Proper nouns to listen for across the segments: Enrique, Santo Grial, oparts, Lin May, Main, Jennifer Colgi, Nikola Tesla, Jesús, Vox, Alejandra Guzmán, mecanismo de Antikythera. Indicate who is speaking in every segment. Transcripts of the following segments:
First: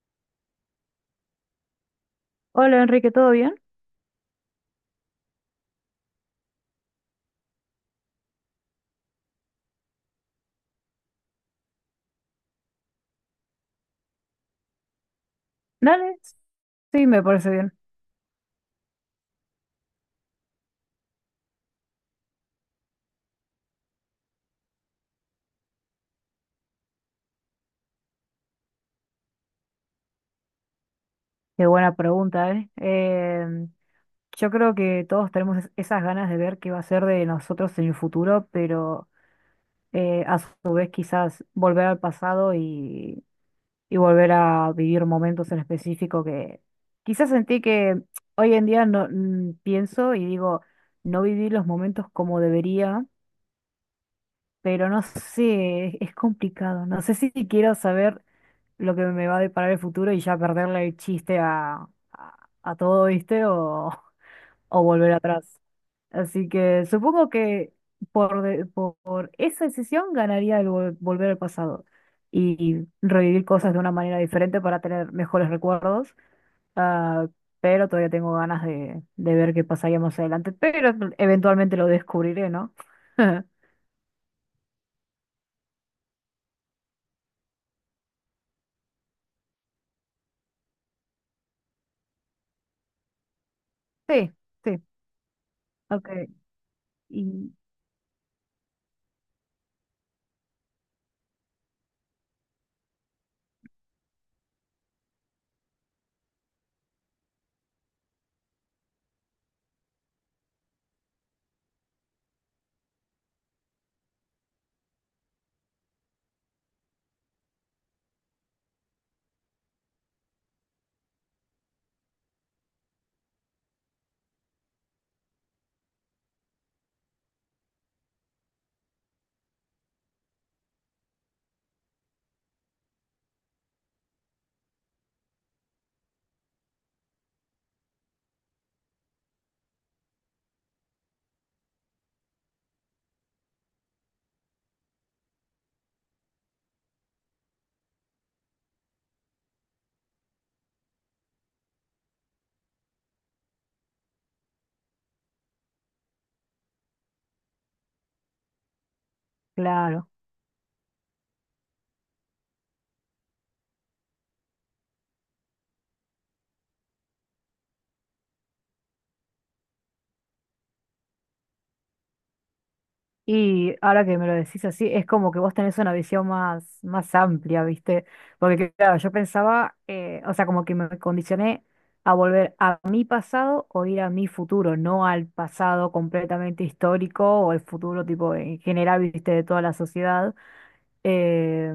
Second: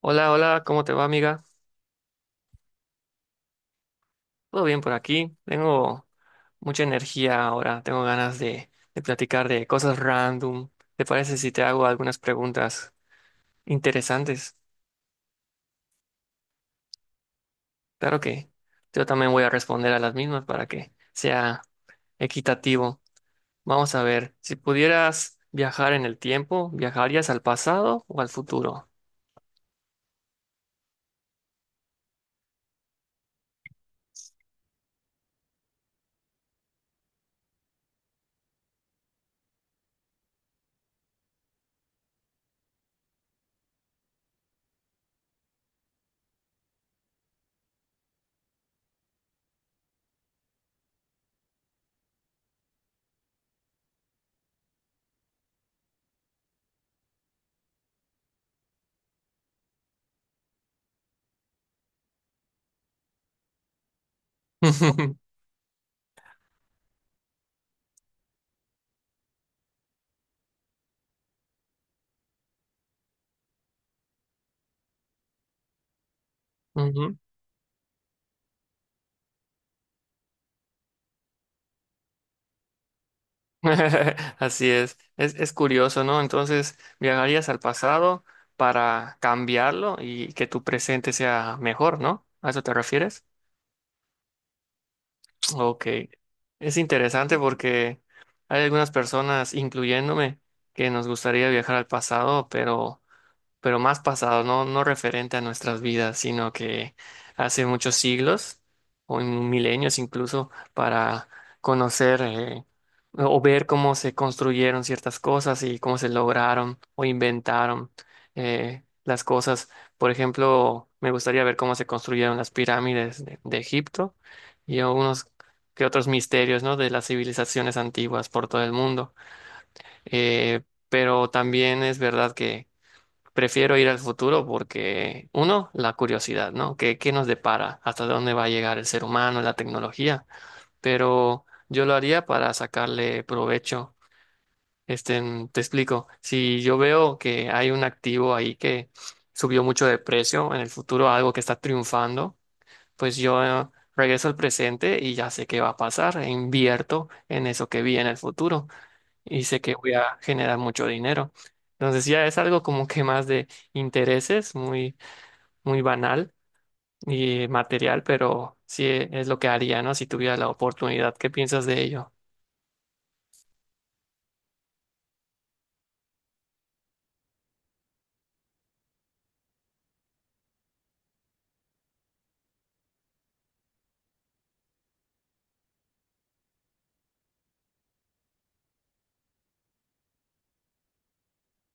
Speaker 1: Hola, hola, ¿cómo te va, amiga?
Speaker 2: Hola Enrique, ¿todo bien?
Speaker 1: ¿Todo bien por aquí? Tengo mucha energía ahora, tengo ganas de platicar de cosas random. ¿Te parece si te hago algunas preguntas interesantes?
Speaker 2: Dale, sí, me parece bien.
Speaker 1: Claro que yo también voy a responder a las mismas para que sea equitativo. Vamos a ver, si pudieras viajar en el tiempo, ¿viajarías al pasado o al futuro?
Speaker 2: Qué buena pregunta, ¿eh? Yo creo que todos tenemos esas ganas de ver qué va a ser de nosotros en el futuro, pero a su vez quizás volver al pasado y volver a vivir momentos en específico que quizás sentí que hoy en día no pienso y digo, no viví los momentos como debería, pero no sé, es complicado. No sé si quiero saber lo que me va a deparar el futuro y ya perderle el chiste a todo, ¿viste? O, o volver atrás. Así que supongo que por esa decisión ganaría el volver al pasado y revivir cosas de una manera diferente para tener mejores recuerdos.
Speaker 1: Ujú.
Speaker 2: ah, pero todavía tengo ganas de ver qué pasaría más adelante. Pero eventualmente lo descubriré, ¿no?
Speaker 1: Así es. Es curioso, ¿no? Entonces, viajarías al pasado para cambiarlo y que tu presente sea mejor, ¿no? ¿A eso te refieres?
Speaker 2: Sí, sí.
Speaker 1: Ok.
Speaker 2: Ok.
Speaker 1: Es interesante
Speaker 2: Y
Speaker 1: porque hay algunas personas, incluyéndome, que nos gustaría viajar al pasado, pero más pasado, no, no referente a nuestras vidas, sino que hace muchos siglos o en milenios incluso para conocer o ver cómo se construyeron ciertas cosas y cómo se lograron o inventaron las cosas. Por ejemplo, me gustaría ver cómo se construyeron las pirámides de Egipto y algunos que otros misterios, ¿no?, de las civilizaciones antiguas por todo el mundo. Eh, pero también es verdad, prefiero ir al futuro porque, uno, la curiosidad, ¿no? ¿Qué, qué nos depara? ¿Hasta dónde va a llegar el ser humano, la tecnología? Pero yo lo haría para sacarle provecho. Este, te explico. Si yo veo que hay un activo ahí que subió mucho de precio en el futuro, algo que está triunfando, pues yo regreso al presente y ya sé qué va a pasar, e invierto en eso que vi en el futuro y sé que voy
Speaker 2: claro.
Speaker 1: a generar mucho dinero. Entonces ya es algo como que más de intereses, muy, muy banal y material, pero sí es lo que haría, ¿no? Si tuviera la oportunidad. ¿Qué piensas de ello?
Speaker 2: Y ahora que me lo decís así, es como que vos tenés una visión más, más amplia, ¿viste? Porque claro, yo pensaba, o sea, como que me condicioné a volver a mi pasado o ir a mi futuro, no al pasado completamente histórico o el futuro tipo en general, ¿viste? De toda la sociedad. Eh,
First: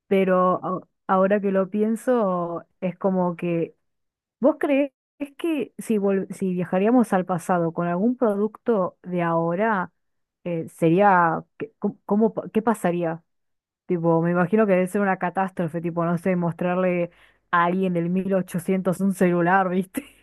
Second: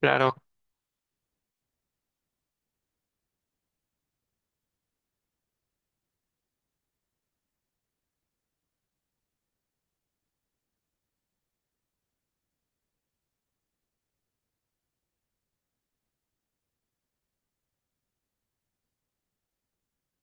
Speaker 1: Claro.
Speaker 2: pero ahora que lo pienso, es como que ¿vos creés que si viajaríamos al pasado con algún producto de ahora, sería, cómo qué pasaría? Tipo, me imagino que debe ser una catástrofe, tipo, no sé, mostrarle a alguien del 1800 un celular, ¿viste?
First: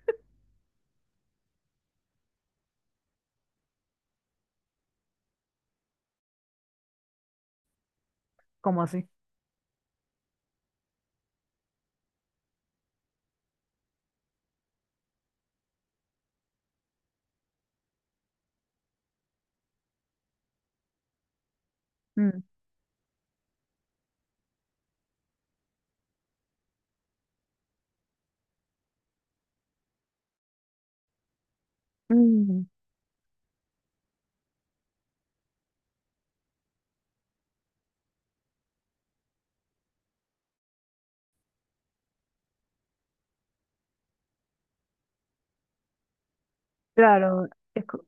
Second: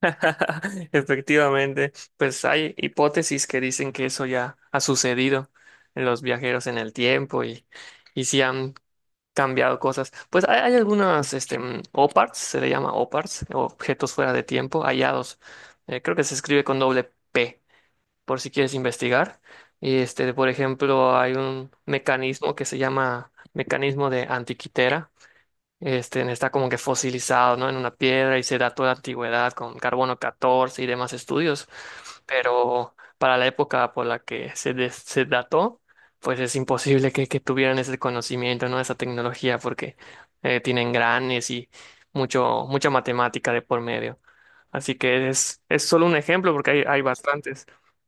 Speaker 1: Efectivamente, pues hay hipótesis que dicen que eso ya ha sucedido en los viajeros en el tiempo y si han
Speaker 2: Como así?
Speaker 1: cambiado cosas. Pues hay algunas, este, oparts, se le llama oparts, objetos fuera de tiempo, hallados. Creo que se escribe con doble P, por si quieres investigar. Y este, por ejemplo, hay un
Speaker 2: Mm.
Speaker 1: mecanismo que se llama mecanismo de antiquitera, este, está como que fosilizado, ¿no? En una piedra y se da toda la antigüedad con carbono 14 y demás estudios,
Speaker 2: Mm.
Speaker 1: pero para la época por la que se, se dató, pues es imposible que tuvieran ese conocimiento, ¿no? Esa tecnología porque tienen granes y mucha matemática de por medio. Así que es solo un ejemplo porque hay
Speaker 2: Claro,
Speaker 1: bastantes.
Speaker 2: es, co-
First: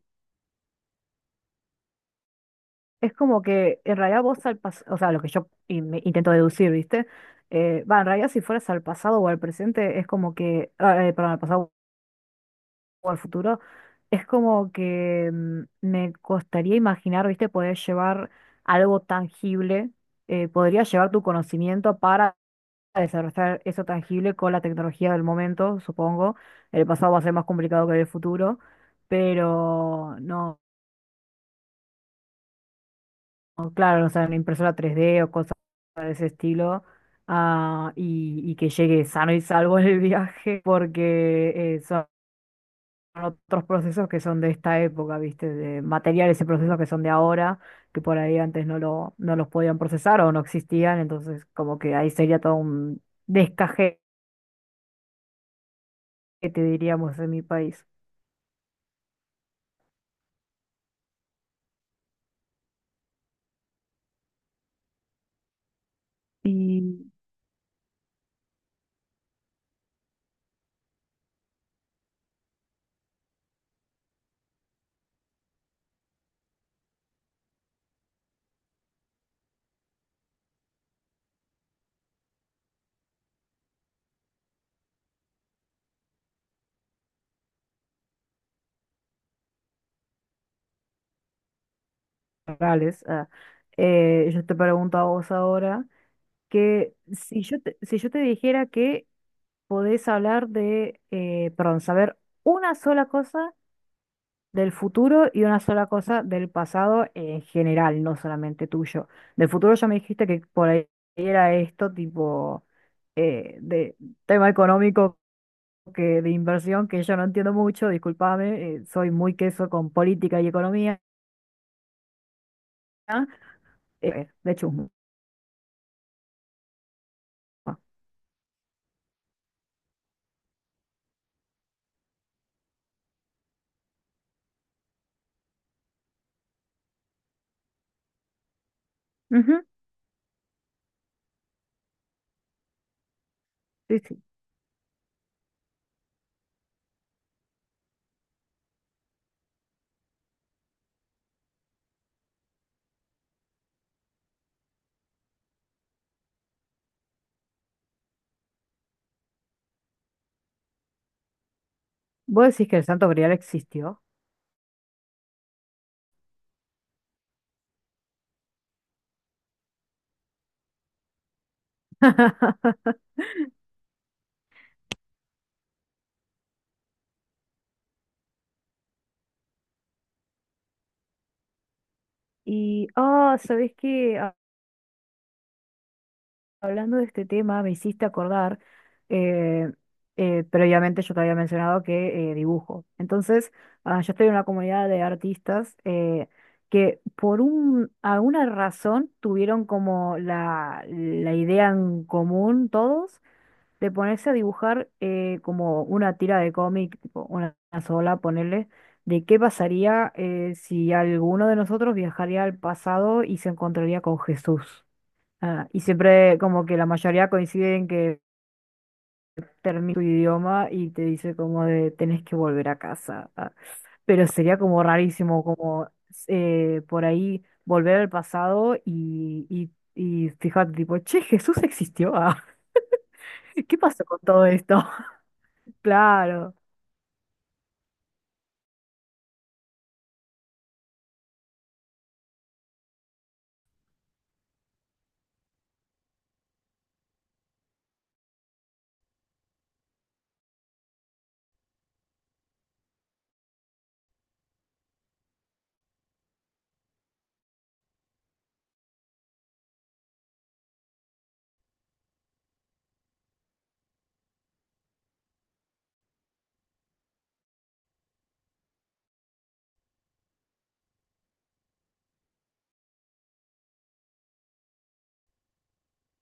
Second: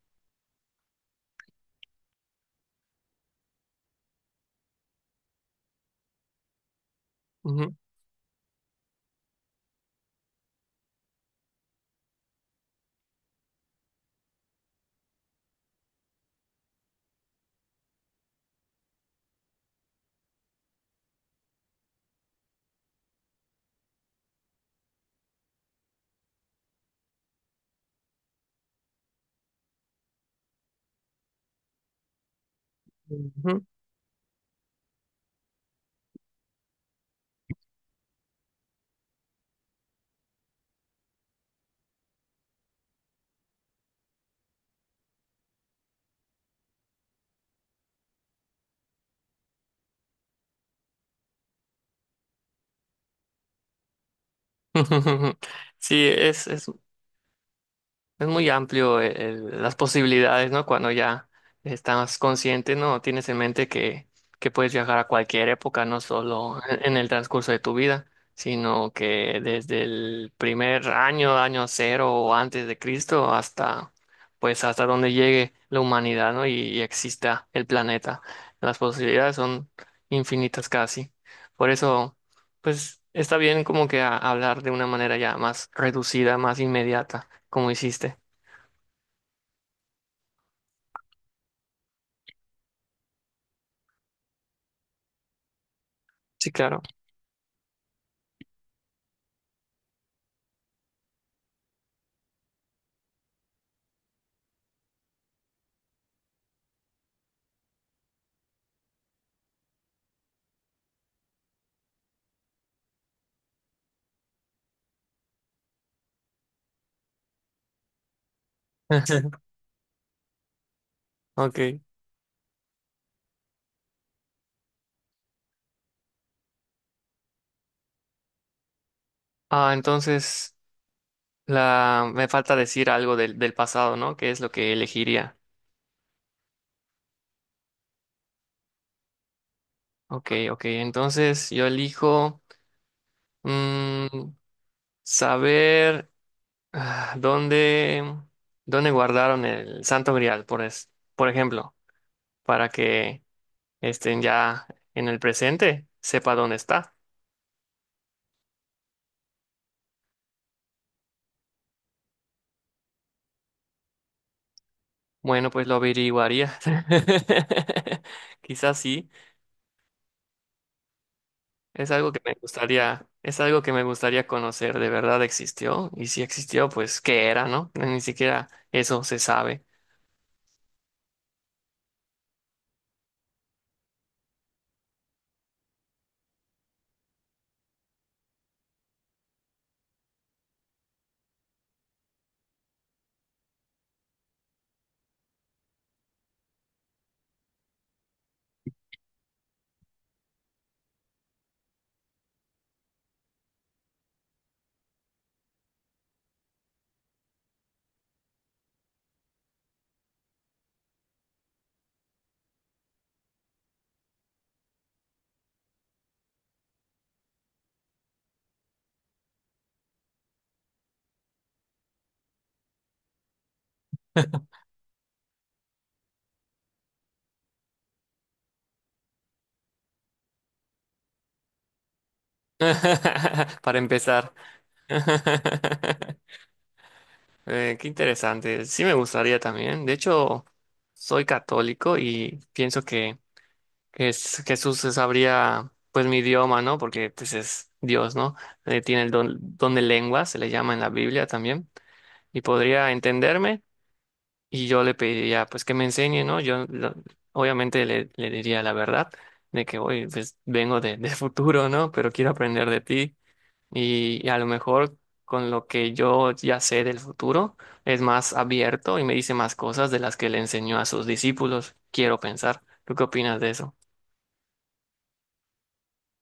Speaker 2: es como que en realidad vos al pasado, o sea, lo que yo me intento deducir, ¿viste?
Speaker 1: Ujú,
Speaker 2: Va, en realidad si fueras al pasado o al presente, es como que, perdón, al pasado o al futuro, es como que me costaría imaginar, viste, poder llevar algo tangible, podría llevar tu conocimiento para desarrollar eso tangible con la tecnología del momento, supongo. El pasado va a ser más complicado que el futuro, pero no,
Speaker 1: ujú.
Speaker 2: no, claro, o sea, una impresora tres d o cosas de ese estilo. Y, y que llegue sano y salvo el viaje, porque eso otros procesos que son de esta época, ¿viste? De materiales y procesos que son de ahora, que por ahí antes no los podían procesar o no existían, entonces como que ahí sería todo un descajete,
Speaker 1: Sí, es.
Speaker 2: diríamos, en mi país.
Speaker 1: Es muy amplio las posibilidades, ¿no? Cuando ya estás consciente, ¿no? Tienes en mente que puedes viajar a cualquier época, no solo
Speaker 2: Y
Speaker 1: en el transcurso de tu vida, sino que desde el primer año, año cero o antes de Cristo, hasta, pues, hasta donde llegue la humanidad, ¿no? Y exista el planeta. Las posibilidades son infinitas casi. Por eso, pues, está bien como que hablar de una manera ya más reducida, más inmediata, como hiciste.
Speaker 2: Morales, yo te pregunto a vos ahora
Speaker 1: Sí, claro.
Speaker 2: que si yo te dijera que podés hablar de, perdón, saber una sola cosa del futuro y una sola cosa del pasado en general, no solamente tuyo. Del futuro ya me dijiste que por ahí era esto, tipo de tema económico que de inversión, que yo no entiendo mucho, discúlpame, soy muy queso con política y economía,
Speaker 1: Ok.
Speaker 2: de chusma.
Speaker 1: Ah, entonces la me falta decir algo del pasado, ¿no? ¿Qué es lo que elegiría?
Speaker 2: Ujú,
Speaker 1: Ok, ok. Entonces yo elijo
Speaker 2: sí, sí.
Speaker 1: mm, saber ah, dónde, dónde guardaron el Santo Grial, por ejemplo, para que estén ya en el presente, sepa dónde está.
Speaker 2: ¿Vos decís que el Santo Grial existió?
Speaker 1: Bueno, pues lo averiguaría. Quizás sí. Es algo que me gustaría, es algo que me gustaría conocer. ¿De verdad existió? Y si existió, pues, ¿qué era, no? Ni siquiera eso se sabe.
Speaker 2: Y, oh, ¿sabés qué? Hablando de este tema, me hiciste acordar, eh, previamente yo te había mencionado que dibujo. Entonces, yo estoy en una comunidad de artistas que alguna razón tuvieron como la idea en común todos de ponerse a dibujar como una tira de cómic, tipo una sola, ponerle, de qué pasaría si alguno de nosotros viajaría al pasado y se encontraría con Jesús. Y siempre como que la mayoría coinciden que termina tu idioma y te dice como de tenés que volver a casa. Pero sería como rarísimo como por ahí volver al pasado y fíjate tipo, che, Jesús existió. Ah, ¿qué
Speaker 1: Para
Speaker 2: pasó con
Speaker 1: empezar.
Speaker 2: todo esto? Claro.
Speaker 1: Qué interesante. Sí me gustaría también. De hecho, soy católico y pienso que Jesús sabría pues mi idioma, ¿no? Porque pues es Dios, ¿no? Tiene el don, don de lengua, se le llama en la Biblia también. Y podría entenderme. Y yo le pediría, pues, que me enseñe, ¿no? Obviamente le diría la verdad de que, oye, pues, vengo de futuro, ¿no? Pero quiero aprender de ti. Y a lo mejor con lo que yo ya sé del futuro, es más abierto y me dice más cosas de las que le enseñó a sus discípulos. Quiero pensar. ¿Tú qué opinas de eso?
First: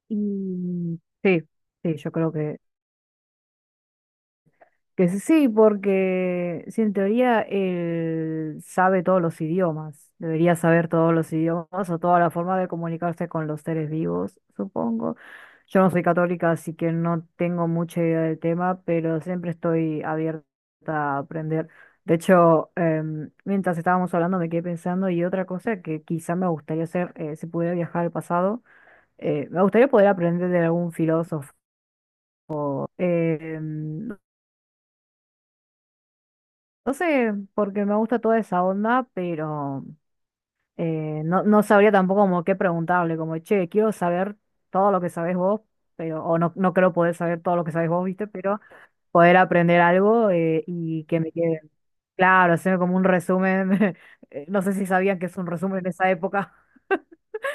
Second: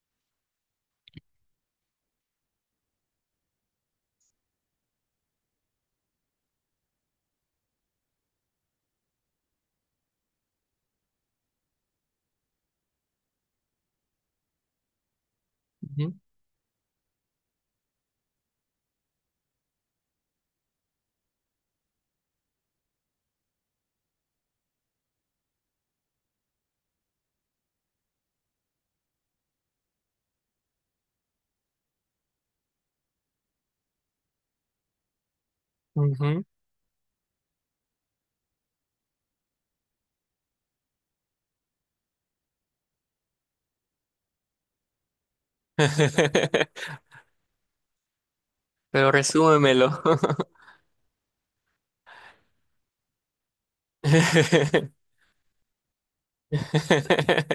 Speaker 2: Y sí, sí, yo creo que sí, sí, porque si en teoría él sabe todos los idiomas, debería saber todos los idiomas o toda la forma de comunicarse con los seres vivos, supongo. Yo no soy
Speaker 1: Ujú,
Speaker 2: católica, así que no tengo mucha idea del tema, pero siempre estoy abierta a aprender. De hecho, mientras estábamos hablando me quedé pensando y otra cosa que quizá me gustaría hacer, si pudiera viajar al pasado, me gustaría poder aprender de algún filósofo. Em,
Speaker 1: ujú.
Speaker 2: No sé, porque me gusta toda esa onda, pero no, no sabría tampoco como qué preguntarle, como, che, quiero saber todo lo que sabés vos, pero, o no, no creo poder saber todo lo que sabés vos, ¿viste? Pero
Speaker 1: Pero
Speaker 2: poder aprender
Speaker 1: resúmemelo.
Speaker 2: algo y que me quede claro, hacerme como un resumen. No sé si sabían que es un resumen en esa época,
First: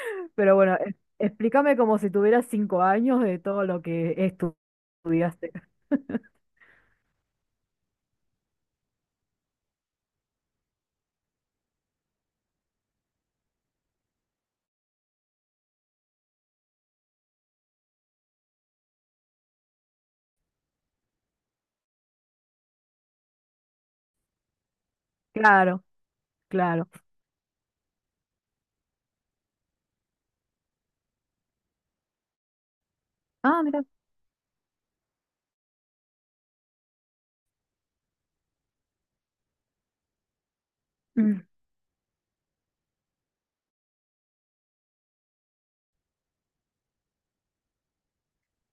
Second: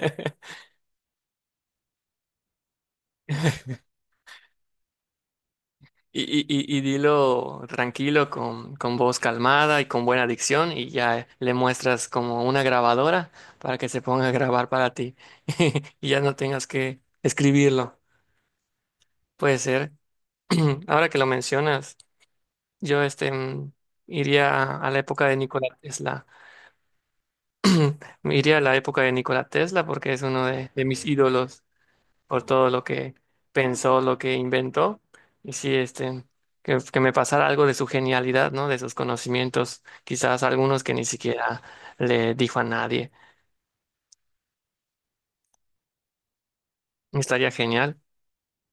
Speaker 2: pero bueno, explícame como si tuvieras 5 años de todo lo que estudiaste.
Speaker 1: Y, y, y dilo tranquilo, con voz calmada y con buena dicción, y ya le muestras como una grabadora para que se ponga a grabar para ti y ya no tengas que escribirlo. Puede ser. Ahora que lo mencionas, yo este, iría a la época de Nikola
Speaker 2: Claro,
Speaker 1: Tesla.
Speaker 2: claro.
Speaker 1: Me iría a la época de Nikola Tesla porque es uno de mis ídolos, por todo lo que
Speaker 2: Ah, mira,
Speaker 1: pensó, lo que inventó. Y sí, este, que me pasara algo de su genialidad, ¿no? De sus conocimientos, quizás algunos que ni
Speaker 2: mm,
Speaker 1: siquiera le dijo a nadie. Estaría genial.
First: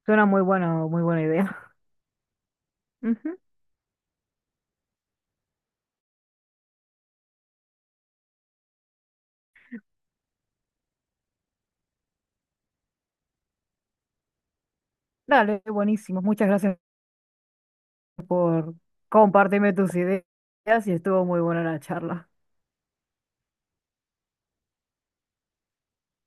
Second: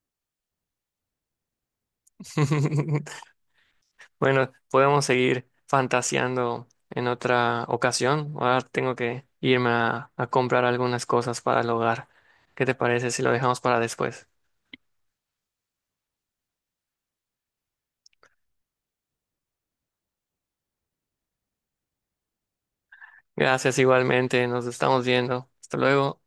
Speaker 2: suena muy bueno, muy buena idea.
Speaker 1: Bueno, podemos seguir fantaseando en otra ocasión. Ahora tengo que irme a comprar algunas cosas para el hogar. ¿Qué te parece si lo dejamos para después?
Speaker 2: Dale, buenísimo. Muchas gracias por compartirme tus ideas y estuvo muy buena la charla.
Speaker 1: Gracias igualmente, nos estamos viendo. Hasta luego.